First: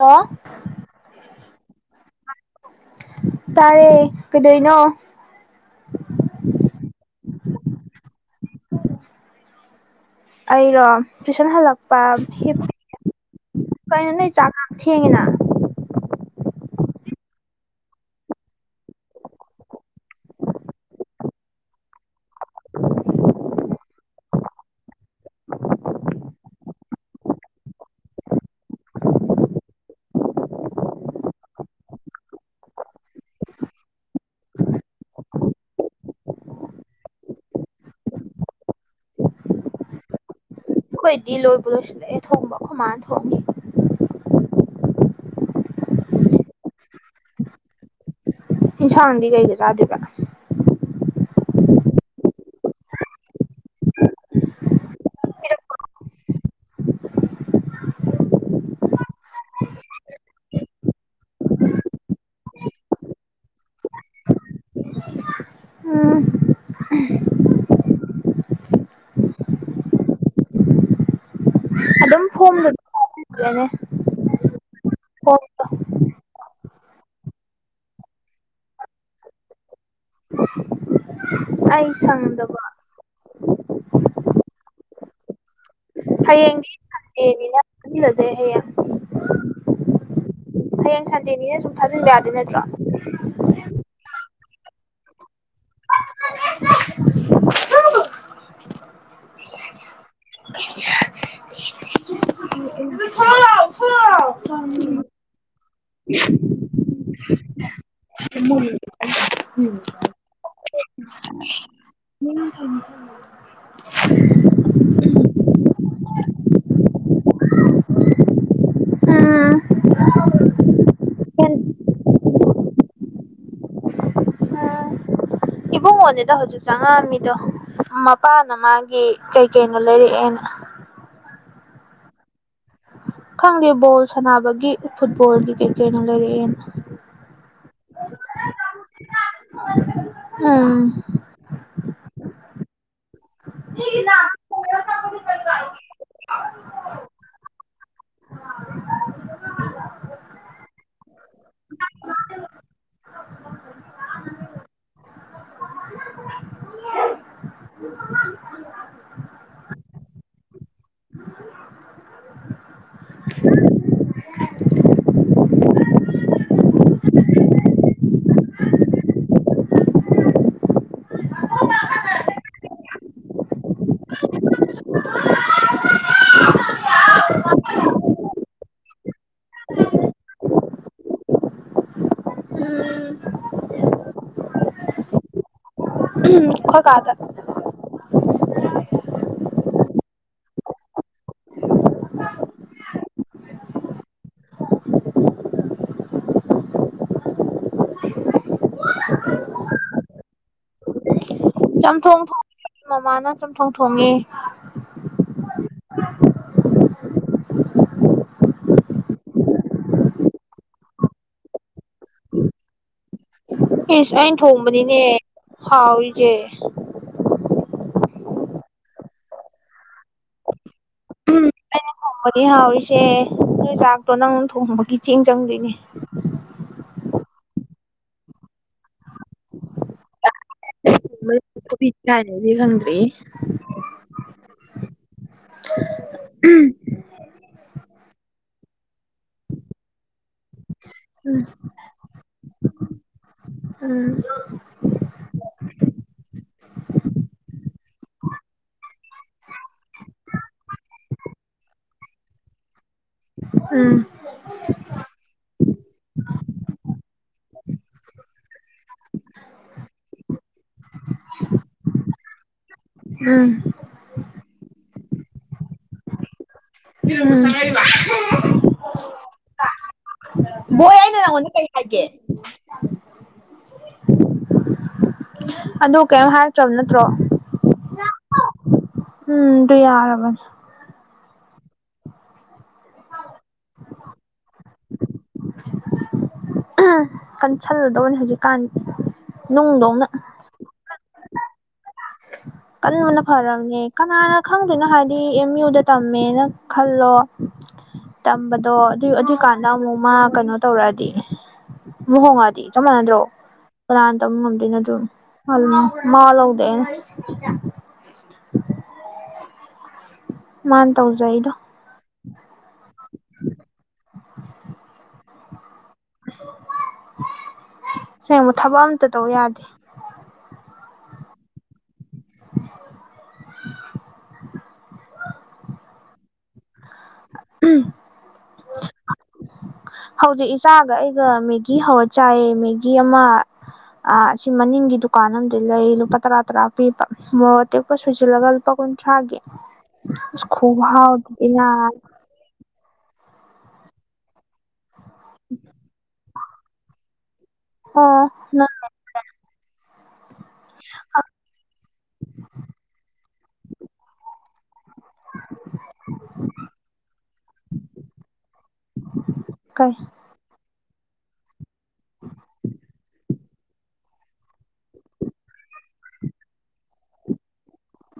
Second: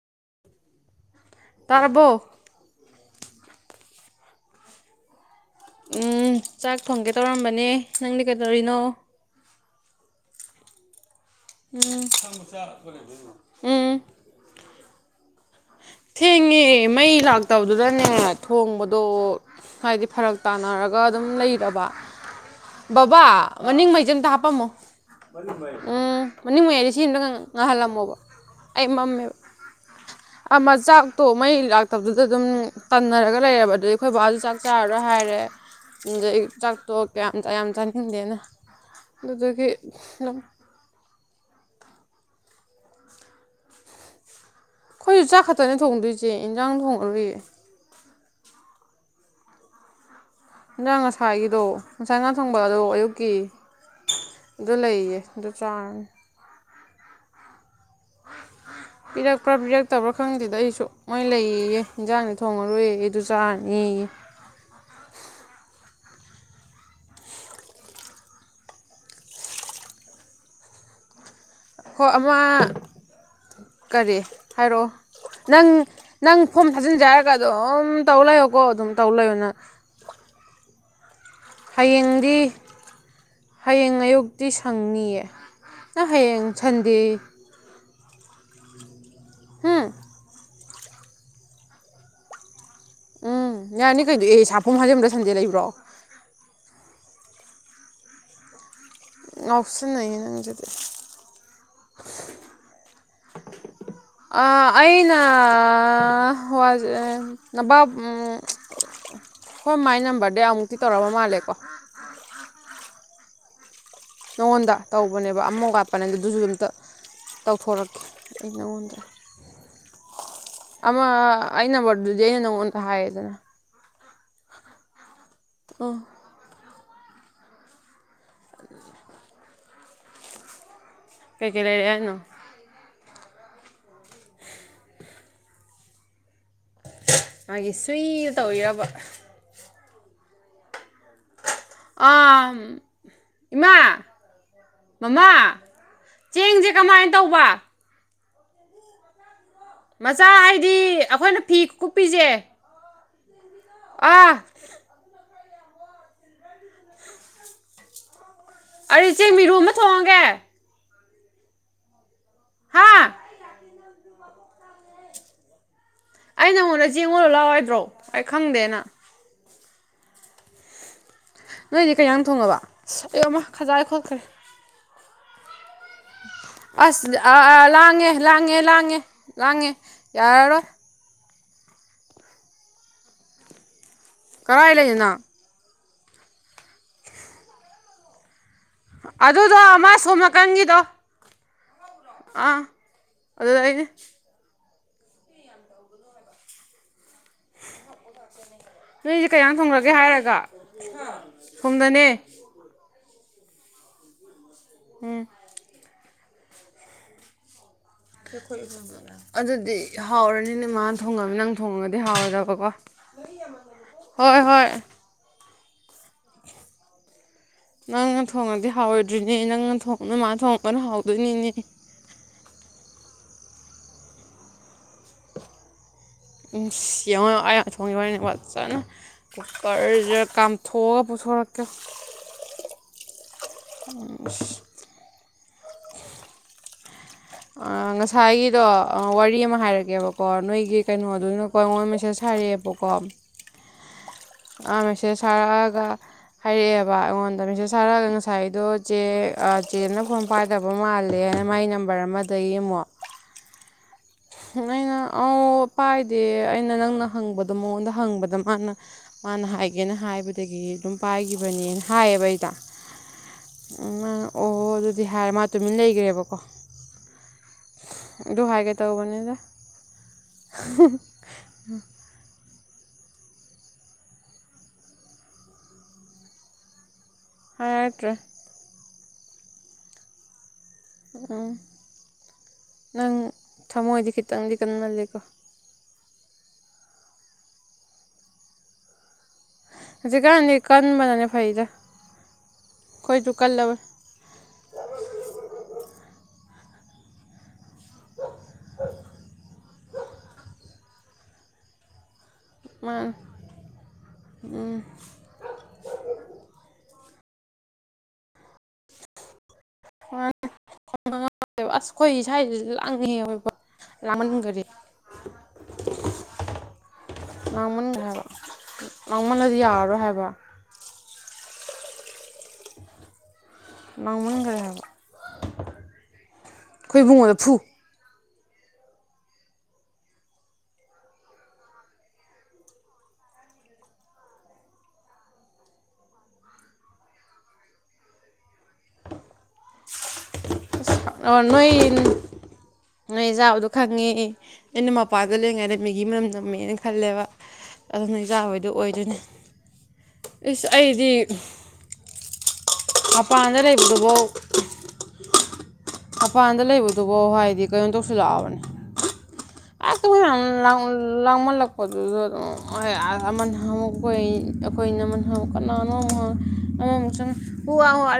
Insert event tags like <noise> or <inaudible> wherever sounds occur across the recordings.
hello ꯇꯔꯥꯕꯣ ꯇꯥꯔꯦ ꯀꯩꯗꯧꯔꯤꯅꯣ ꯎꯝ ꯆꯥꯛ ꯊꯣꯡꯒꯦ ꯇꯧꯔꯝꯕꯅꯦ ꯅꯪꯗꯤ ꯀꯩꯗꯧꯔꯤꯅꯣ ꯑꯩꯔꯣ ꯇꯨꯏꯁꯟ ꯍꯜꯂꯛꯄ ꯍꯤꯞꯄꯤꯌꯦ ꯎꯝ ꯀꯩꯅꯣ ꯅꯣꯏ ꯆꯥꯛ ꯊꯦꯡꯉꯤꯅ ꯊꯦꯡꯉꯦ ꯃꯩ ꯂꯥꯛꯇꯕꯗꯨꯗꯅꯦ ꯊꯣꯡꯕꯗꯣ ꯍꯥꯏꯗꯤ ꯐꯔꯛ ꯇꯥꯅꯔꯒ ꯑꯗꯨꯝ ꯂꯩꯔꯕ ꯕꯕꯥ ꯃꯅꯤꯡ ꯃꯩꯖꯦ ꯑꯝꯇ ꯍꯥꯞꯄꯝꯃꯨ ꯃꯅꯤꯡ ꯃꯩ ꯎꯝ ꯃꯅꯤꯡ ꯃꯩꯗꯤ ꯁꯤ ꯑꯝꯇ ꯉꯥꯡꯍꯜꯂꯝꯃꯣꯕ ꯑꯩ ꯃꯝꯃꯦꯕ <inaudible> ꯑꯃ ꯆꯥꯛꯇꯣ ꯃꯩ ꯂꯥꯛꯇꯕꯗꯨꯗ ꯑꯗꯨꯝ ꯇꯟꯅꯔꯒ ꯂꯩꯔꯕ ꯑꯗꯨꯗꯤ ꯑꯈꯣꯏ ꯕꯥꯁꯨ ꯆꯥꯛ ꯆꯥꯔꯔꯣꯏ ꯍꯥꯏꯔꯦ ꯑꯗꯩꯩ ꯆꯥꯛꯇꯣꯛ ꯀꯌꯥꯝ ꯀꯌꯥꯝ ꯆꯥꯅꯤꯡꯗꯦꯅ ꯑꯗꯨꯗꯨꯒꯤ ꯗꯨꯝ ꯑꯈꯣꯏꯗꯤ ꯂꯣꯏꯕꯨ ꯂꯣꯏꯁꯤꯜꯂꯛꯑꯦ ꯊꯣꯡꯕ ꯑꯈꯣꯏ ꯃꯥꯅ ꯊꯣꯡꯉꯦ ꯑꯈꯣꯏꯁꯨ ꯆꯥꯛ ꯈꯛꯇꯅꯦ ꯊꯣꯡꯗꯣꯏꯁꯦ ꯏꯟꯖꯥꯡ ꯊꯣꯡꯉꯔꯣꯏꯌꯦ ꯏꯟꯁꯥꯡꯗꯤ ꯀꯩꯒ ꯆꯥꯗꯣꯏꯕ ꯏꯟꯖꯥꯡ ꯉꯁꯥꯏꯒꯤꯗꯣ ꯉꯁꯥꯏ ꯉꯥ ꯊꯣꯡꯕꯗꯣ ꯑꯌꯨꯛꯀꯤ ꯑꯗꯨ ꯂꯩꯌꯦ ꯑꯗꯨ ꯆꯥꯔꯥꯅꯤ <inaudible> ꯄꯤꯔꯛꯄ꯭ꯔꯥ ꯄꯤꯔꯛꯇꯕ꯭ꯔꯥ ꯈꯪꯗꯦꯗ ꯑꯩꯁꯨ ꯃꯣꯏ ꯂꯩꯌꯦꯌꯦ ꯏꯟꯖꯥꯡꯗꯤ ꯊꯣꯡꯉꯔꯣꯏꯌꯦ ꯑꯗꯨ ꯆꯥꯔꯅꯤꯌꯦ <inaudible> ꯍꯣꯏ ꯑꯗꯨꯝ ꯑꯝꯃꯥ ꯐꯣꯝꯗ ꯂꯩꯔꯦꯅꯦ ꯀꯔꯤ ꯍꯥꯏꯔꯛꯑꯣ ꯐꯣꯝꯗꯣ ꯅꯪ ꯅꯪ ꯐꯣꯝ ꯊꯥꯖꯤꯟꯖꯦ ꯍꯥꯏꯔꯒ ꯑꯗꯨꯝ ꯇꯧ ꯂꯩꯌꯣꯀꯣ ꯑꯗꯨꯝ ꯇꯧ ꯂꯩꯌꯣ ꯅꯪ <inaudible> ꯑꯩ ꯍꯌꯦꯡꯗꯤ ꯁꯪꯗꯕ ꯍꯌꯦꯡ ꯑꯌꯨꯛꯇꯤ ꯁꯪꯅꯤꯌꯦ ꯅꯪ ꯍꯌꯦꯡ ꯍꯌꯦꯡꯗꯤ ꯁꯟꯗꯦ ꯅꯤꯅ ꯊꯖꯤꯟꯂꯁꯦ ꯍꯌꯦꯡ ꯍꯨꯝ ꯍꯌꯦꯡ ꯁꯟꯗꯦꯅꯤꯅ ꯁꯨꯝ ꯊꯥꯖꯤꯟꯕ ꯌꯥꯗꯣꯏ ꯅꯠꯇ꯭ꯔꯣ ꯎꯝ ꯌꯥꯅꯤ ꯀꯩꯅꯣ ꯑꯦ ꯁ ꯐꯣꯝ ꯊꯥꯖꯤꯟꯕꯗ ꯁꯟꯗꯦ ꯂꯩꯕ꯭ꯔꯣ <inaudible> ꯉꯥꯎꯁꯤꯟ ꯅꯩꯌꯦ ꯅꯪꯖꯤꯗꯤ ꯎꯝ ꯑꯥ ꯑꯩꯅ ꯋꯥꯁꯦ ꯅꯕꯥꯞ ꯈꯣꯏ ꯃꯥꯏ ꯅꯝꯕꯔꯗꯩꯩ ꯑꯃꯨꯛꯇꯤ ꯇꯧꯔꯛꯑꯥꯕ ꯃꯥꯜꯂꯦꯀꯣ ꯅꯉꯣꯟꯗ ꯇꯧꯕꯅꯦꯕ ꯑꯃ ꯋꯥꯠꯄꯅꯦ ꯑꯗꯨꯁꯨ ꯑꯝꯇ ꯇꯧꯊꯣꯔꯛꯀꯦ ꯑꯩ ꯅꯉꯣꯟꯗ ꯑꯃ ꯑꯩ ꯅꯝꯕꯔꯗꯨꯗꯤ ꯑꯩꯅꯥ ꯅꯥꯉꯣꯟꯗ ꯍꯥꯏꯌꯦꯗꯅ ꯑꯥ ꯑꯣ ꯏꯕꯨꯡꯉꯣꯅꯤꯗ ꯍꯧꯖꯤꯛ ꯆꯪꯉꯛꯑꯝꯃꯤꯗꯣ ꯃꯄꯥꯅ ꯃꯥꯒꯤ ꯀꯩ ꯀꯩꯅꯣ ꯂꯩꯔꯛꯑꯦꯅ ꯀꯩ ꯀꯩ ꯂꯩꯔꯛꯑꯦ ꯍꯥꯏꯅꯣ ꯈꯪꯗꯦ ꯕꯣꯜ ꯁꯥꯟꯅꯕꯒꯤ ꯐꯨꯠꯕꯣꯜꯒꯤ ꯀꯩ ꯀꯩꯅꯣ ꯂꯩꯔꯛꯑꯦꯅ ꯃꯥꯒꯤ ꯁꯨꯏ ꯗꯣ ꯇꯧꯔꯤꯔꯕ ꯎꯝ ꯑꯥꯑꯝ ꯏꯃꯥ ꯃꯃꯥ ꯆꯦꯡꯁꯦ ꯀꯃꯥꯏꯅ ꯇꯧꯕ ꯃꯆꯥ ꯍꯥꯏꯗꯤ ꯑꯈꯣꯏꯅ ꯐꯤ ꯀꯨꯞꯄꯤꯖꯦ ꯑꯥ ꯑꯗꯨꯗꯤ ꯆꯦꯡ ꯃꯤꯔꯨꯛ ꯑꯃ ꯊꯣꯡꯉꯥꯒꯦ ꯍꯥꯥ ꯑꯩ ꯅꯉꯣꯟꯗ ꯆꯦꯡ ꯑꯣꯜꯂꯨ ꯂꯥꯎ ꯍꯥꯏꯗ꯭ꯔꯣ ꯑꯩ ꯈꯪꯗꯦꯅ ꯅꯣꯏꯗꯤ ꯀꯩ ꯑꯦꯟꯖꯥꯡ ꯊꯣꯡꯉꯕ ꯑꯌꯣꯃꯥ ꯈꯖꯥꯏꯗ ꯈꯣꯠꯈ꯭ꯔꯦ <inaudible> ꯑꯁ ꯑ ꯑ ꯂꯥꯡꯉꯦ ꯂꯥꯡꯉꯦ ꯂꯥꯡꯉꯦ ꯂꯥꯡꯉꯦ ꯌꯥꯔꯔꯣꯏ ꯎꯝ ꯀꯥꯔꯥꯢ ꯂꯩꯅꯣ ꯅꯪ ꯑꯩꯈꯣꯢ ꯀꯥꯗ ꯑꯗꯨꯗꯣ ꯑꯃ ꯁꯣꯝ ꯅꯥꯀꯟꯒꯤꯗꯣ ꯑꯥ ꯑꯗꯨꯗꯩꯅꯦ ꯅꯣꯏꯗꯤ ꯀꯩ ꯑꯦꯟꯖꯥꯡ ꯊꯣꯡꯒ꯭ꯔꯒꯦ ꯍꯥꯏꯔꯒ ꯁꯣꯝꯗꯅꯦ ꯆꯝꯊꯣꯡ ꯊꯣꯡꯉꯦ ꯃꯃꯥꯅ ꯆꯝꯊꯣꯡ ꯊꯣꯡꯉꯦ ꯎꯝ ꯑꯗꯨꯗꯤ ꯍꯥꯎꯔꯅꯤ ꯅꯣꯢꯃꯥꯅ ꯊꯣꯡꯉꯝꯅꯤ ꯅꯪ ꯊꯣꯡꯉꯒꯗꯤ ꯍꯥꯎꯔꯣꯏꯗꯕꯀꯣ ꯏꯁ ꯑꯩꯅ ꯍꯣꯏ ꯍꯣꯏ ꯊꯣꯡꯕꯅꯤꯅꯦ ꯍꯥꯎꯔꯤꯁꯦ ꯅꯪꯅ ꯊꯣꯡꯉꯗꯤ ꯍꯥꯎꯔꯣꯏꯗ꯭ꯔꯤꯅꯦ ꯅꯪꯅ ꯊꯣꯡ ꯅꯣꯢꯃꯥꯅ ꯊꯣꯡꯉꯒꯅ ꯍꯥꯎꯗꯣꯏꯅꯤꯅꯦ ꯑꯩꯅ ꯊꯣꯡꯕꯅꯤ ꯍꯥꯎꯔꯤꯁꯦ ꯅꯣꯏ ꯆꯥꯛꯇꯣ ꯅꯪꯅ ꯊꯣꯡꯕꯒꯤ ꯆꯦꯡ ꯆꯪꯗꯣꯏꯅꯦ ꯢꯁ ꯍꯦꯡꯉꯣ ꯌꯦꯡꯉꯣ ꯑꯩꯅ ꯊꯣꯡꯉꯤꯕꯅꯤꯅ ꯀꯣ ꯐꯖꯅ ꯀꯨꯀꯔꯁꯤꯗ ꯀꯥꯝꯊꯣꯛꯑꯒ ꯄꯨꯊꯣꯔꯛ ꯊꯨꯄꯤꯠ ꯀꯥꯢꯔ ꯂꯩꯗꯤ ꯈꯪꯗ꯭ꯔꯤꯌꯦ ꯎꯝ ꯑ ꯉꯁꯥꯏꯒꯤꯗꯣ ꯑ ꯋꯥꯔꯤ ꯑꯃ ꯍꯥꯏꯔꯛꯀꯦꯕꯀꯣ ꯅꯣꯏꯒꯤ ꯀꯩꯅꯣꯗꯨꯅꯀꯣ ꯑꯩꯉꯣꯟꯗ ꯃꯦꯁꯦꯖ ꯍꯥꯏ ꯍꯥꯢꯔꯛꯑꯦꯕ ꯀꯣ ꯎꯝ ꯑꯥ ꯃꯦꯁꯦꯖ ꯊꯔꯛꯑꯒ ꯍꯥꯏꯔꯛꯑꯦꯕ ꯑꯩꯉꯣꯟꯗ ꯃꯦꯁꯦꯖ ꯊꯥꯔꯛꯑꯒ ꯉꯁꯥꯏꯗꯣ ꯆꯦ ꯑ ꯆꯦꯅ ꯐꯣꯟ ꯄꯥꯏꯗꯕ ꯃꯥꯜꯂꯦꯅ ꯃꯥꯏ ꯅꯝꯕꯔ ꯑꯃꯗꯒꯤ ꯑꯃꯨꯛ <inaudible> <inaudible> ꯑꯩꯅ ꯑꯣ ꯄꯥꯏꯗꯦ ꯑꯩꯅ ꯅꯪꯅ ꯍꯪꯕꯗꯣ ꯃꯉꯣꯟꯗ ꯍꯪꯕꯗ ꯃꯥꯅ ꯃꯥꯅ ꯍꯥꯏꯒꯦꯅ ꯍꯥꯏꯕꯗꯒꯤ ꯑꯗꯨꯝ ꯄꯥꯏꯈꯤꯕꯅꯦꯅ ꯍꯥꯏꯌꯦꯕ ꯑꯩꯗꯣ ꯎꯝ ꯎꯝ ꯃꯥꯅ ꯑꯣ ꯑꯗꯨꯗꯤ ꯍꯥꯏꯔ ꯃꯥ ꯇꯨꯃꯤꯟ ꯂꯩꯈ꯭ꯔꯦꯕꯀꯣ <unintelligible> ꯇꯧꯕꯅꯦꯗ ꯕꯣꯏ ꯑꯩꯅ ꯅꯪꯉꯣꯟꯗ ꯀꯔꯤ ꯍꯥꯏꯒꯦ ꯑꯗꯨ ꯀꯦꯝ ꯍꯥꯏꯔꯛꯇ꯭ꯔꯕ ꯅꯠ ꯍꯥꯢꯔꯛꯇ꯭ꯔꯦ ꯎꯝ ꯗꯨ ꯌꯥꯔꯕꯅꯦ ꯎꯝ ꯅꯪ ꯊꯃꯣꯏꯗꯤ ꯈꯤꯇꯪꯗꯤ ꯀꯟꯃꯟꯂꯦꯀꯣ ꯑꯍꯝ ꯀꯟ ꯁꯜꯂꯗꯧꯕꯅꯦ ꯍꯧꯖꯤꯛ ꯀꯥꯟꯗꯤ ꯍꯧꯖꯤꯛ ꯀꯥꯟꯗꯤ ꯀꯟꯕꯅꯅꯦ ꯐꯩꯗ ꯀꯟꯕꯅ ꯑꯩꯈꯣꯏꯁꯨ ꯐꯔꯕꯅꯦ ꯀꯜꯂꯕꯅꯤ ꯀꯅꯥꯅ ꯈꯪꯗꯣꯏꯅꯣ ꯍꯥꯏꯗꯤ ꯑꯦꯝ ꯌꯨꯗ ꯇꯝꯃꯦ ꯅ ꯈꯜꯂꯣ ꯇꯝꯕꯗꯣ ꯑꯗꯨ ꯑꯗꯨꯏꯀꯥꯟꯗ ꯑꯃꯨꯛ ꯃꯥ ꯀꯩꯅꯣ ꯇꯧꯔꯛꯑꯦ ꯗꯤ ꯃꯨ ꯍꯣꯡꯉꯗꯤ ꯆꯞ ꯃꯥꯅ ꯃꯥꯟꯅꯗ꯭ꯔꯣ ꯀꯅꯥꯅ ꯇꯝꯕ ꯉꯝꯗꯣꯏꯅꯣ ꯑꯗꯨꯝꯝ ꯃꯥꯋ ꯂꯧꯗꯦꯅ <inaudible> ꯋꯥ ꯃꯥꯅ ꯇꯧꯖꯩꯗꯣ ꯅꯁ ꯈꯋꯥꯏ ꯁꯤꯁꯨ ꯂꯥꯡꯍꯦ ꯑꯥꯑꯣꯍꯕ ꯂꯥꯥꯡꯃꯟꯈꯔꯤ ꯂꯥꯡꯃꯟꯈ꯭ꯔꯦ <inaudible> ꯍꯥꯏꯕ ꯁꯦꯡꯕ ꯊꯕꯛ ꯑꯝꯇ ꯇꯧ ꯂꯥꯡꯃꯜꯂꯗꯤ ꯌꯥꯗꯦ ꯌꯥꯔꯔꯣꯏ ꯍꯥꯏꯕ ꯃꯥꯡ ꯂꯥꯡꯃꯟ ꯈ꯭ꯔꯦꯍꯥꯏꯕ ꯑꯩꯈꯣꯏ ꯏꯕꯨꯡꯉꯣꯗ ꯐꯨ <inaudible> ꯍꯧꯖꯤꯛ ꯏꯆꯥꯒ ꯑꯩꯒ ꯃꯦꯒꯤ ꯍꯧꯔ ꯆꯥꯏꯌꯦ ꯃꯦꯒꯤ ꯑꯃ ꯑ ꯑꯁꯤ ꯃꯅꯤꯡꯒꯤ ꯗꯨꯀꯥꯟ ꯑ ꯂꯩ ꯂꯨꯄꯥ ꯇꯔꯥ ꯇꯔꯥ ꯄꯤꯕ ꯃꯣꯔꯣꯛ ꯑꯇꯦꯛꯄ ꯁꯣꯏꯁꯤꯜꯂꯒ ꯂꯨꯄꯥ ꯀꯨꯟꯊ꯭ꯔꯥꯦ ꯈꯨ ꯍꯥꯎꯗꯤ ꯑꯣ ꯅꯣꯏ ꯅꯣꯏ ꯖꯥꯕꯗꯣ ꯈꯪꯉꯦ ꯑꯩꯅ ꯃꯄꯥꯗ ꯂꯩꯔꯤꯉꯩꯗ ꯃꯤꯒꯤ ꯃꯅꯝ ꯅꯝꯃꯦꯅ ꯈꯜꯂꯦꯕ ꯑꯗꯨ ꯑꯣ ꯅꯣꯏꯆꯥꯕꯩꯗꯣ ꯅꯪ ꯑꯣꯏꯗꯣꯏꯅꯤ ꯏꯁ ꯑꯩꯗꯤ ꯃꯄꯥꯟꯗ ꯂꯩꯕꯗꯨꯕꯥꯎ <inaudible> ꯃꯄꯥꯟꯗ ꯂꯩꯕꯗꯨꯕꯧ ꯍꯥꯏꯗꯤ ꯀꯩꯅꯣꯝ ꯇꯧꯁꯜꯂꯥꯛꯑꯕꯅꯦ ꯀꯩ ꯑꯇ <unintelligible> ꯂꯥꯡ ꯂꯥꯡꯃꯜꯂꯛꯄꯗꯨꯁꯨ ꯑꯗꯨꯝ ꯑꯥ ꯑꯃꯅ ꯅꯍꯥꯟꯃꯨꯛ ꯈꯣꯏ ꯑꯩꯈꯣꯏ ꯏꯅꯝꯃꯨꯛ ꯀꯅꯥꯅꯣꯃꯨꯛ ꯍꯪ ꯑꯃꯃꯨꯛ ꯆꯪ <unintelligible>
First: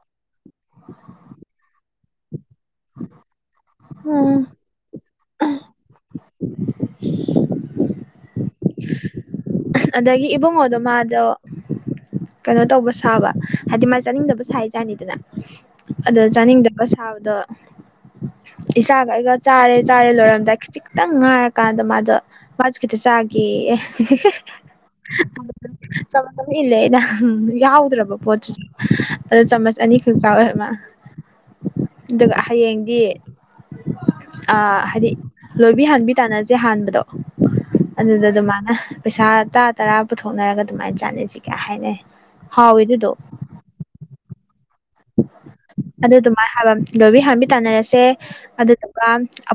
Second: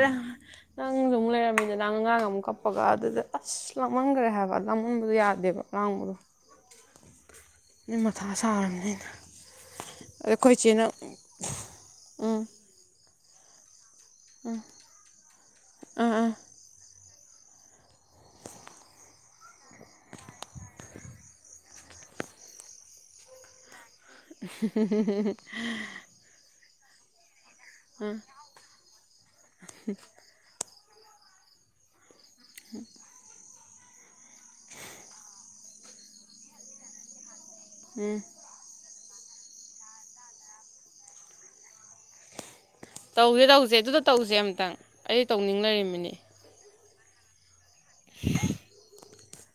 ꯅꯪꯁꯨꯝꯨꯛ ꯂꯩꯔꯝꯃꯤꯗ ꯑꯉꯥꯡ ꯑꯃꯨꯛ ꯀꯞꯄꯒ ꯑꯗꯨꯗ ꯑꯁ ꯂꯥꯃꯟꯒ꯭ꯔꯦ ꯎꯝ ꯍꯥꯏꯕ ꯂꯝꯃꯟꯕꯗꯣ ꯌꯥꯗꯦ ꯗꯦꯕ ꯂꯥꯡꯕꯗꯣ ꯑꯩ ꯃꯊꯥ ꯁꯥꯔꯝꯅꯤꯅ ꯑꯗꯒꯤ ꯏꯕꯨꯡꯉꯣꯗꯣ ꯃꯥꯗꯣ ꯎꯝ ꯀꯩꯅꯣ ꯇꯧꯕ ꯁꯥꯕ ꯍꯥꯏꯗꯤ ꯃꯥ ꯆꯥꯅꯤꯡꯗꯕ ꯁꯥꯏꯖꯥꯅꯤꯗꯅ ꯑꯥ ꯑꯗꯣ ꯑꯥ ꯆꯥꯅꯤꯡꯗꯕ ꯁꯥꯕꯗꯣ ꯏꯆꯥꯒ ꯑꯩꯒ ꯆꯥꯔꯦ ꯆꯥꯔꯦ ꯂꯣꯏꯔꯝꯗꯥꯏ ꯈꯤꯖꯤꯈꯤꯛꯇꯪ ꯉꯥꯏꯔꯀꯥꯟꯗ ꯃꯥꯗꯣ ꯃꯥꯁꯨ ꯈꯤꯇ ꯆꯥꯒꯦꯌꯦ ꯑꯦ ꯑꯍ ꯍ ꯍ ꯍ ꯍ ꯏꯜꯂꯦꯗ ꯌꯥꯎꯗ꯭ꯔꯕ ꯄꯣꯠꯇꯨꯁꯨ ꯑꯗ ꯆꯥꯃꯁ ꯑꯅꯤꯈꯛ ꯆꯥꯔꯦ ꯃꯥ ꯑꯗꯨꯒ ꯍꯌꯦꯡꯗꯤ ꯑꯥ ꯍꯥꯏꯗꯤ ꯂꯣꯏꯕꯤ ꯍꯟꯕꯤ ꯇꯥꯟꯅꯁꯦ ꯍꯥꯟꯕꯗꯣ ꯑꯗꯨꯗꯖꯨ ꯃꯥꯅ ꯄꯩꯁꯥ ꯇꯔꯥ ꯇꯔꯥ ꯄꯨꯊꯣꯛꯅꯔꯒ ꯑꯗꯨꯃꯥꯏꯅ ꯆꯥꯅꯁꯤ ꯀꯌꯥ ꯍꯥꯏꯅꯩ ꯍꯥꯎꯋꯤ ꯑꯗꯨꯗꯣ ꯇꯧꯖꯦ ꯇꯧꯖꯦ ꯑꯗꯨꯗ ꯇꯧꯖꯦ ꯑꯝꯇꯪ ꯑꯩ ꯇꯧꯅꯤꯡ ꯂꯩꯔꯝꯃꯤꯅꯤ ꯑꯗꯨ ꯑꯗꯨꯃꯥꯏꯅ ꯍꯥꯏꯕ ꯂꯣꯏꯕꯤ ꯍꯥꯟꯕꯤ ꯇꯥꯟꯅꯔꯁꯦ ꯑꯗꯨꯗꯨꯒ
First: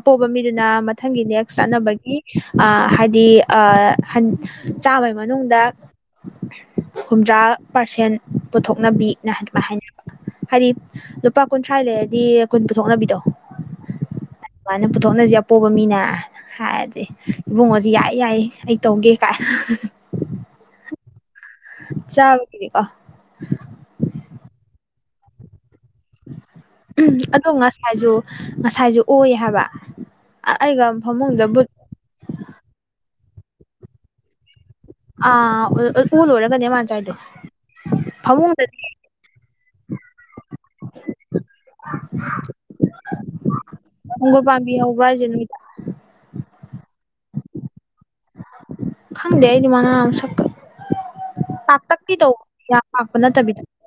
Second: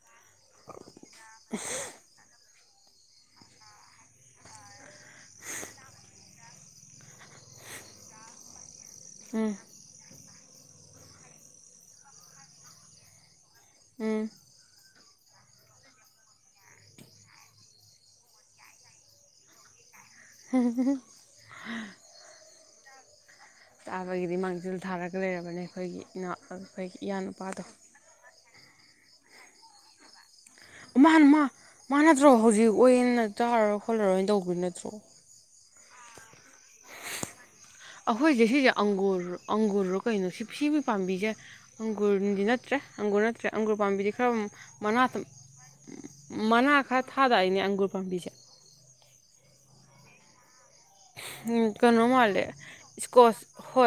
ꯄꯣꯕ ꯃꯤꯗꯨꯅ ꯃꯊꯪꯒꯤ ꯅꯦꯛꯁ ꯆꯠꯅꯕꯒꯤ ꯑꯥ ꯍꯥꯏꯗꯤ ꯑꯥ ꯍꯟ ꯆꯥꯝꯃꯩ ꯃꯅꯨꯡꯗ ꯍꯨꯝꯗ꯭ꯔꯥ ꯄꯥꯔꯁꯦꯟ ꯄꯨꯊꯣꯛ ꯅꯕꯤꯅ ꯑꯗꯨꯃꯥꯏꯅ ꯍꯥꯏꯅꯕ ꯍꯥꯏꯗꯤ ꯂꯨꯄꯥ ꯀꯨꯟꯊ꯭ꯔꯥꯏ ꯂꯩꯔꯗꯤ ꯀꯨꯟ ꯄꯨꯊꯣꯛꯅꯕꯤꯗꯣ ꯎꯝ ꯑꯩꯅ ꯄꯨꯊꯣꯛꯅꯁꯤ ꯑꯄꯣꯕ ꯃꯤꯅꯦ ꯍꯥꯏꯔꯗꯤ ꯏꯕꯨꯡꯉꯣꯁꯤ ꯌꯥꯏ ꯌꯥꯏ ꯑꯩ ꯇꯧꯒꯦ ꯀꯥꯏꯅ ꯍꯥ ꯍꯥ ꯍꯦꯍꯦ ꯍꯦ ꯍꯦ <unintelligible> ꯇꯥꯕꯒꯤꯗꯤ ꯃꯥꯡꯖꯤꯜ ꯊꯥꯔꯒ ꯂꯩꯔꯕꯅꯦ ꯑꯩꯈꯣꯏꯒꯤ ꯏꯅꯥꯎ ꯑꯩꯈꯣꯏꯒꯤ ꯑꯗꯣ ꯏꯌꯥꯅꯨꯄꯥꯗꯣ ꯉꯁꯥꯏꯁꯨ ꯉꯁꯥꯏꯁꯨ ꯑꯣꯏ ꯍꯥꯏꯕ ꯑꯩꯒ ꯑꯣꯃꯥ ꯃꯥ ꯐꯃꯨꯡꯗ ꯕꯨꯠ ꯃꯥ ꯅꯠꯇ꯭ꯔꯣ ꯍꯧꯖꯤꯛ ꯑꯣꯏꯅ ꯆꯥꯔꯔꯣꯏ ꯈꯣꯠꯂꯔꯣꯏꯅ ꯇꯧꯒꯤ ꯅꯠ ꯑꯥ ꯑ ꯑꯣ ꯂꯣꯏꯔꯒꯅꯦ ꯃꯥ ꯆꯥꯏꯗꯦ ꯑꯩꯈꯣꯏꯁꯦ ꯁꯤꯁꯦ ꯑꯪꯒꯨꯔ ꯑꯪꯒꯨꯔꯔꯣ ꯀꯩꯅꯣ ꯁꯤꯒꯤ ꯄꯥꯝꯕꯤꯁꯦ ꯑꯪꯒꯨꯔꯗꯤ ꯅꯠꯇ ꯅꯠꯇ꯭ꯔꯦ ꯑꯪꯒꯨꯔ ꯅꯠꯇ꯭ꯔꯦ ꯑꯪꯒ꯭ꯨꯔ ꯄꯥꯝꯕꯤꯗꯤ ꯈꯔ ꯈꯣꯡꯒꯨꯜ ꯄꯥꯝꯕꯤ ꯍꯧꯕ꯭ꯔꯥ ꯃꯅꯥꯇꯝ ꯍꯥꯏꯁꯦ ꯅꯣꯏꯗ ꯃꯅꯥ ꯈꯔ ꯊꯥꯗꯥꯏꯅꯦ ꯑꯪꯒꯨꯔ ꯄꯥꯝꯕꯤꯁꯦ ꯈꯪꯗꯦ ꯑꯩꯗꯤ ꯃꯅꯥ ꯃꯁꯛꯀ ꯀꯩꯅꯣ ꯄꯥꯛꯇꯛꯇꯤ ꯃꯥꯂꯦ ꯇꯧꯕ ꯌꯥꯝ ꯄꯥꯛꯄ ꯏꯁꯀꯣꯁ ꯅꯠꯇꯕꯤꯗ ꯍꯣ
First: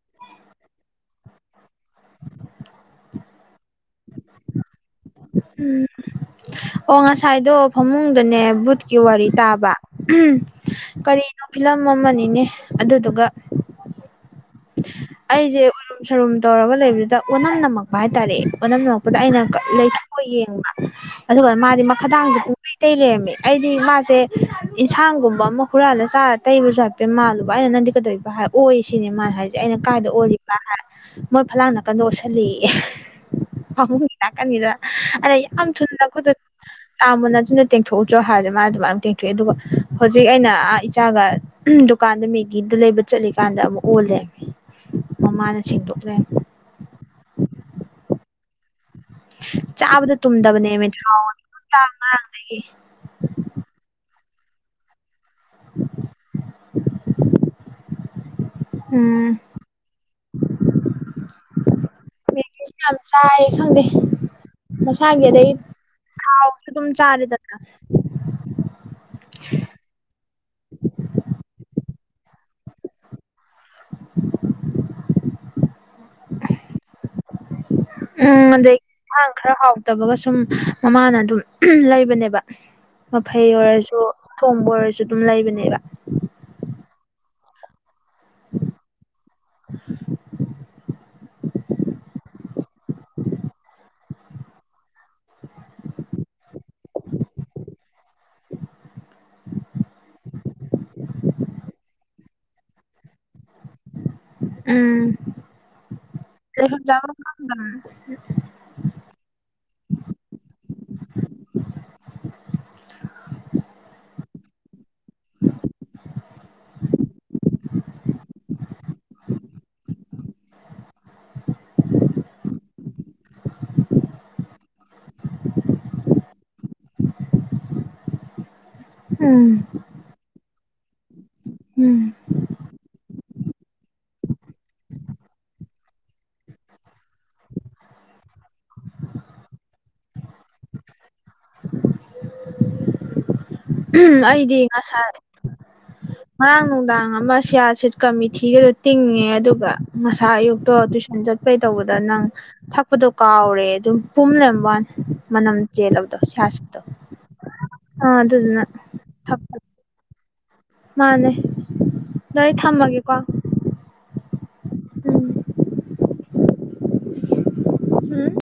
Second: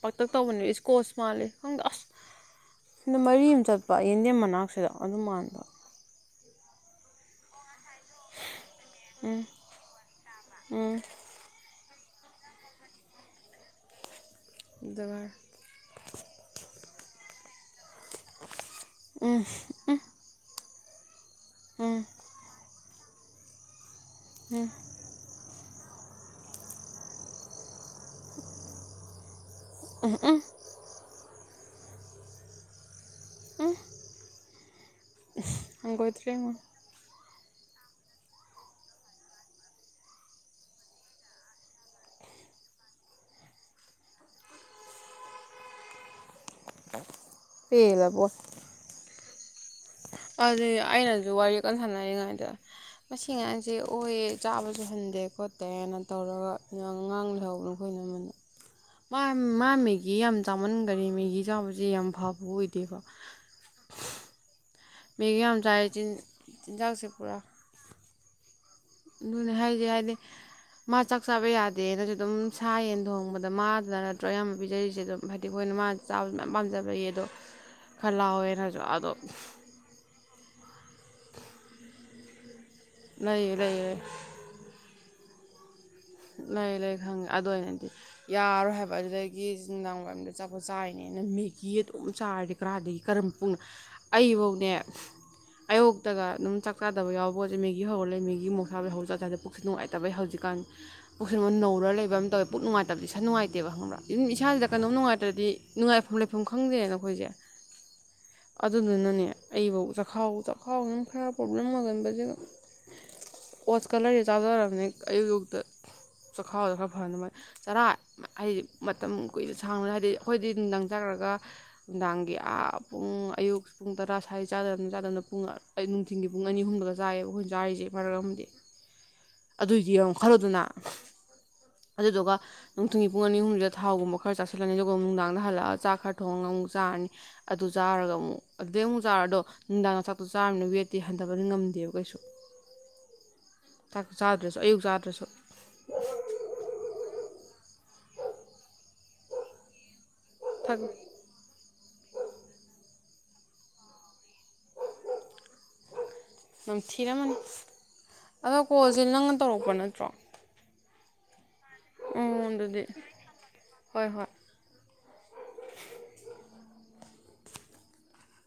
ꯄꯇꯛ ꯇꯧꯕꯅꯦ ꯏ꯭ꯁꯀꯣꯁ ꯃꯥꯜꯂꯦ ꯈꯪꯗꯦ ꯑꯁ ꯑꯗ ꯃꯔꯤ ꯑꯃ ꯆꯠꯄ ꯌꯦꯟꯗꯦꯝ ꯃꯅꯥꯛꯁꯤꯗ ꯑꯗꯨ ꯃꯥꯟꯕ ꯑꯣ ꯉꯁꯥꯏꯗꯣ ꯐꯃꯨꯡꯗꯅꯦ ꯕꯨꯠꯀꯤ ꯋꯥꯔꯤ ꯇꯥꯕ ꯎꯍꯨꯝ ꯎꯝ ꯀꯔꯤꯅꯣ ꯐꯤꯂꯝ ꯃꯝꯃꯅꯤꯅꯦ ꯑꯗꯨꯗꯨꯒ ꯑꯗꯨꯒ ꯑꯩꯁꯦ ꯎꯏꯔꯨꯝ ꯁꯔꯨꯝ ꯇꯧꯔꯕ ꯂꯩꯕꯗꯨꯗ ꯑꯣꯅꯝ ꯅꯃꯛ ꯍꯥꯏꯇꯥꯔꯦ ꯑꯣꯅꯝ ꯅꯃꯛꯛꯄꯗ ꯑꯩꯅ ꯂꯩꯊꯣꯛꯑ ꯌꯦꯡꯕ ꯑꯗꯨꯒ ꯃꯥꯗꯤ ꯎꯝ ꯃꯈꯥꯗꯥꯡꯖꯦ ꯄꯨꯡ ꯇꯩ ꯂꯩꯔꯝꯃꯤ ꯑꯩꯗꯤ ꯃꯥꯁꯦ ꯏꯟꯁꯥꯡꯒꯨꯝꯕ ꯑꯃ ꯍꯨꯔꯥꯜꯂ ꯆꯥꯔ ꯇꯩꯕꯁꯨ ꯍꯥꯞꯄꯦ ꯃꯥꯜꯂꯨꯕ ꯑꯩꯅ ꯅꯪꯗꯤ ꯀꯩꯗꯧꯔꯤꯕ ꯍꯥꯏ ꯑꯣꯏ ꯁꯤꯅꯦ ꯃꯥ ꯍꯥꯏꯁꯦ ꯑꯩꯅ ꯀꯥꯏꯗ ꯑꯣꯔꯤꯕꯥ ꯍꯥꯏ ꯃꯣꯏ ꯐꯂꯥꯡ ꯅꯥꯀꯟꯗ ꯑꯣꯁꯜꯂꯤꯥꯦꯌꯦ ꯐꯃꯨꯡꯒꯤ ꯅꯥꯛꯀꯟꯒꯤꯗ ꯑꯩꯅ ꯌꯥꯝ ꯊꯨꯅ ꯍꯪꯒꯣꯏꯗ꯭ꯔꯦ ꯅꯈꯨꯠꯇꯨ ꯌꯦꯡꯉꯣ ꯆꯥꯝꯃꯨ ꯅꯆ ꯆꯤꯟꯗꯣ ꯇꯦꯡꯊꯣꯛꯎꯆꯣ ꯍꯥꯏꯕꯗ ꯃꯥ ꯑꯗꯨꯃꯥꯏꯅ ꯇꯦꯡꯊꯣꯛꯑꯦ ꯑꯗꯨꯒ ꯍꯧꯖꯤꯛ ꯑꯩꯅꯥ ꯑꯥ ꯏꯆꯥꯒ ꯎꯍꯨꯝ ꯗꯨꯀꯥꯟꯗ ꯃꯤ ꯒꯤ ꯑꯝꯇ ꯂꯩꯕ ꯆꯠꯂꯤꯀꯥꯟꯗ ꯑꯃꯨꯛ ꯑꯣ ꯂꯩꯔꯝꯃꯦ ꯃꯃꯥꯅ ꯁꯦꯡꯗꯣꯛ ꯂꯩꯔꯝꯃꯦ ꯄꯦꯂꯕꯣ <inaudible> ꯑꯗꯨ ꯇꯨꯝꯗꯕꯅꯦꯃꯦ ꯊꯥꯎ ꯑꯩꯅꯁꯨ ꯋꯥꯔꯤ ꯀꯥꯟ ꯆꯥꯡ ꯁꯥꯟꯅꯔꯤꯉꯩꯗ ꯉꯔꯥꯡꯗꯒꯤ ꯃꯁꯤ ꯉꯥꯟꯁꯦ ꯑꯣꯏꯌꯦ ꯆꯥꯕꯁꯨ ꯍꯟꯗꯦ ꯈꯣꯠꯇꯦꯅ ꯇꯧꯔꯒ ꯉꯥ ꯉꯡ ꯂꯩꯍꯧꯕ ꯑꯩꯈꯣꯏꯅꯝꯃꯅ ꯃꯥ ꯎꯝ ꯃꯥ ꯃꯦꯒꯤ ꯌꯥꯝ ꯆꯥꯃꯟꯒꯔꯦꯃꯤ ꯃꯦꯒꯤ ꯆꯥꯕꯁꯦ ꯌꯥꯝ ꯐꯕ ꯃꯦꯒꯤꯁꯨ ꯌꯥꯝ ꯑꯣꯏꯗꯦꯕ ꯆꯥꯏ ꯈꯪꯗꯦ ꯃꯁꯒꯤ ꯃꯦꯒꯤ ꯑꯗꯩ ꯌꯥꯝ ꯆꯥꯏ ꯆꯤꯟ ꯊꯥꯎꯁꯨ ꯑꯗꯨꯝ ꯆꯤꯟꯖꯥꯛꯁꯦ ꯄꯨꯔꯥ ꯆꯥꯔꯦꯗꯅ ꯑꯗꯨꯅꯦ ꯍꯥꯏꯁꯦ ꯍꯥꯏꯗꯤ ꯃꯥ ꯆꯥꯛ ꯆꯥꯕ ꯌꯥꯗꯦꯅꯁꯨ ꯑꯗꯨꯝ ꯁꯥ ꯌꯦꯟ ꯊꯣꯡꯕꯗ ꯑꯗꯣ ꯃꯥꯗ ꯅꯠꯇ꯭ꯔꯣ ꯑꯌꯥꯝꯕ ꯄꯤꯖꯔꯤꯁꯦ ꯑꯗꯨꯝ ꯍꯥꯏꯗꯤ ꯑꯩꯈꯣꯏꯅ ꯃꯥꯅ ꯆꯥꯕꯁꯨ ꯃꯌꯥꯝ ꯄꯥꯝꯖꯕ ꯂꯩꯩꯌꯦ ꯑꯗꯣ ꯈꯔ ꯎꯝ ꯂꯥꯎꯋꯦꯅꯁꯨ ꯑꯗꯗꯒꯤ ꯑꯗꯣ ꯑꯦꯟꯁꯥꯡ ꯈꯔ ꯍꯥꯎꯇꯕꯒ ꯁꯨꯝ ꯃꯃꯥꯅ ꯑꯗꯨꯝ ꯂꯩꯕꯅꯦꯕ ꯃꯐꯩ ꯂꯩꯌꯦ ꯂꯩꯌꯦ ꯑꯣꯏꯔꯁꯨ ꯑꯊꯣꯡꯕ ꯑꯣꯏꯔꯁꯨ ꯑꯗꯨꯝ ꯂꯩꯕꯅꯦꯕ ꯂꯩ ꯂꯩ ꯈꯪꯉꯦ ꯑꯗꯣ ꯑꯩ ꯍꯥꯏꯗꯤ ꯌꯥꯔꯣꯏ ꯍꯥꯏꯕ ꯑꯗꯨꯗꯒꯤ ꯅꯨꯡꯗꯥꯡ ꯋꯥꯏꯔꯝꯗ ꯑꯆꯥꯄꯣꯠ ꯆꯥꯏꯔꯤꯅꯦꯅ ꯃꯦꯒꯤ ꯀꯤ ꯑꯗꯨꯝ ꯆꯥꯔꯗꯤ ꯀꯔꯥꯗꯒꯤ ꯀꯔꯝ ꯄꯨꯛꯅ ꯑꯩ ꯐꯧꯅꯦ ꯑꯌꯨꯛꯇꯒ ꯑꯗꯨꯝ ꯆꯥꯛ ꯆꯗꯕ ꯌꯥꯎꯕꯣꯠ ꯃꯦꯒꯤ ꯍꯧꯔꯛꯂꯦ ꯃꯦꯒꯤ ꯃꯣꯔꯣꯛ ꯁꯥꯕꯩ ꯍꯧꯔ ꯆꯥꯕꯩ ꯄꯨꯛꯁꯨ ꯅꯨꯡꯉꯥꯏꯇꯕꯩ ꯍꯧꯖꯤꯛ ꯀꯥꯟ ꯄꯨꯛꯁꯦ ꯑꯃꯨꯛ ꯅꯧꯔ ꯂꯩꯕ ꯑꯃ ꯇꯧꯋꯦ ꯄꯨꯛ ꯅꯨꯡꯉꯥꯏꯇꯕꯗꯤ ꯏꯁꯥ ꯅꯨꯡꯉꯥꯏꯇꯦꯕ ꯈꯪꯕ꯭ꯔꯥ ꯑꯗꯨꯝ ꯏꯁꯥꯁꯤꯗ ꯀꯩꯅꯣꯝ ꯎꯝ ꯅꯨꯡꯉꯥꯏꯇ꯭ꯔꯗꯤ ꯅꯨꯡꯉꯥꯏꯐꯝ ꯂꯩꯐꯝ ꯈꯪꯗꯦꯅ ꯆꯥꯐꯝ ꯑꯩꯈꯣꯏꯁꯦ ꯈꯪꯗꯝ ꯑꯗꯨꯗꯨꯅꯅꯦ ꯑꯩꯕꯧ ꯆꯈꯥꯎ ꯆꯥꯛꯈꯥꯎꯁꯤꯅ ꯈꯔ ꯄ꯭ꯔꯣꯕ꯭ꯂꯦꯝ ꯑꯣꯏꯒꯟꯕꯁꯤꯒ ꯑꯣꯠꯁꯀ ꯂꯩꯔ ꯆꯥꯖꯔꯕꯅꯤ ꯑꯩ ꯑꯌꯨꯛ ꯑꯌꯨꯛꯇ <inaudible> ꯆꯣꯈꯥꯎꯗ ꯈꯔ ꯐꯍꯅꯕ ꯆꯔꯥ ꯑꯩꯗꯤ ꯃꯇꯝ ꯀꯨꯏꯅ ꯁꯥꯡꯅ ꯍꯥꯏꯗꯤ ꯑꯩꯈꯣꯏꯗꯤ ꯅꯨꯡꯗꯡ ꯆꯈ꯭ꯔꯒ ꯅꯨꯡꯗꯥꯡꯒꯤ ꯑꯥ ꯄꯨꯡ ꯑꯌꯨꯛ ꯄꯨꯡꯇꯔꯥ ꯁꯋꯥꯥꯏꯗ ꯆꯥꯗꯕꯅ ꯆꯥꯗꯕꯅ ꯅꯨꯡꯊꯒꯤ ꯄꯨꯡ ꯑꯅꯤ ꯑꯍꯨꯝꯗꯒ ꯆꯥꯏꯑꯌꯦꯕ ꯑꯩꯈꯣꯏꯅ ꯆꯥꯔꯤꯁꯦ ꯐꯔꯛ ꯑꯃꯗꯤ ꯎꯝ ꯑꯗꯨꯏꯗꯤ ꯌꯦꯉꯣ ꯈꯜꯂꯨꯗꯅ ꯎꯝ ꯑꯗꯨꯗꯨꯒ ꯃꯇꯨꯡꯊꯒꯤ ꯄꯨꯡ ꯑꯅꯤ ꯑꯍꯨꯝꯁꯤꯗ ꯊꯥꯎꯒꯨꯝꯕ ꯈꯔ ꯆꯥꯁꯤꯜꯂꯅꯤ ꯑꯗꯨꯒ ꯅꯨꯡꯗꯥꯡꯗ ꯍꯜꯂꯛꯑꯒ ꯆꯥꯛ ꯈꯔ ꯊꯣꯡꯉꯒ ꯑꯃꯨꯛ ꯆꯥꯔꯅꯤ ꯑꯗꯨ ꯆꯥꯔ ꯆꯥꯔꯒ ꯑꯃꯨꯛ ꯑꯗꯨꯗꯩ ꯆꯥꯔꯛꯗꯣ ꯅꯨꯡꯗꯥꯡꯁꯥꯛꯇꯨ ꯆꯥꯔꯃꯤꯅ ꯋꯦꯠꯇꯦ ꯍꯟꯊꯕꯗꯤ ꯉꯝꯗꯦꯕ ꯀꯩꯁꯨ ꯆꯥꯛ ꯎꯝ ꯑꯩꯗꯤ ꯆꯥꯗ꯭ꯔꯁꯨ ꯑꯌꯨꯛ ꯉꯁꯥꯏ ꯆꯥꯗ꯭ꯔꯁꯨ ꯉꯔꯥꯡ ꯅꯨꯡꯗꯥꯡ ꯑꯃ ꯁꯤꯌꯥ ꯁꯤꯠꯀ ꯃꯤꯊꯤꯒꯗꯣ ꯇꯤꯡꯉꯦ ꯑꯗꯨꯒ ꯉꯁꯥ ꯑꯌꯨꯛꯇꯣ ꯇꯨꯏꯁꯟ ꯆꯠꯄꯩ ꯇꯧꯕꯗ ꯅꯪ ꯊꯛꯄꯗꯣ ꯀꯥꯎꯔꯦ ꯑꯗꯨꯝ ꯄꯨꯝ ꯂꯩꯔꯝꯕꯩ ꯋꯥꯅꯤ ꯃꯅꯝ ꯆꯦꯜꯂꯕꯗꯣ ꯁꯥꯌꯁꯤꯠꯗꯣ ꯅꯝꯊꯤꯔꯝꯃꯅꯤ ꯑꯥ ꯑꯗꯣ ꯑꯗꯨꯗꯨꯅ ꯀꯣꯜꯁꯦ ꯅꯪꯅ ꯊꯛꯄ ꯇꯧꯔꯛꯄ ꯅꯠꯇ꯭ꯔꯣ ꯃꯥꯅꯦ ꯎꯝ ꯑꯗꯣ ꯑꯩ ꯑꯗꯨꯗꯤ ꯊꯝꯃꯒꯦꯀꯣ ꯍꯣꯏ ꯍꯣꯏ ꯍꯨꯝ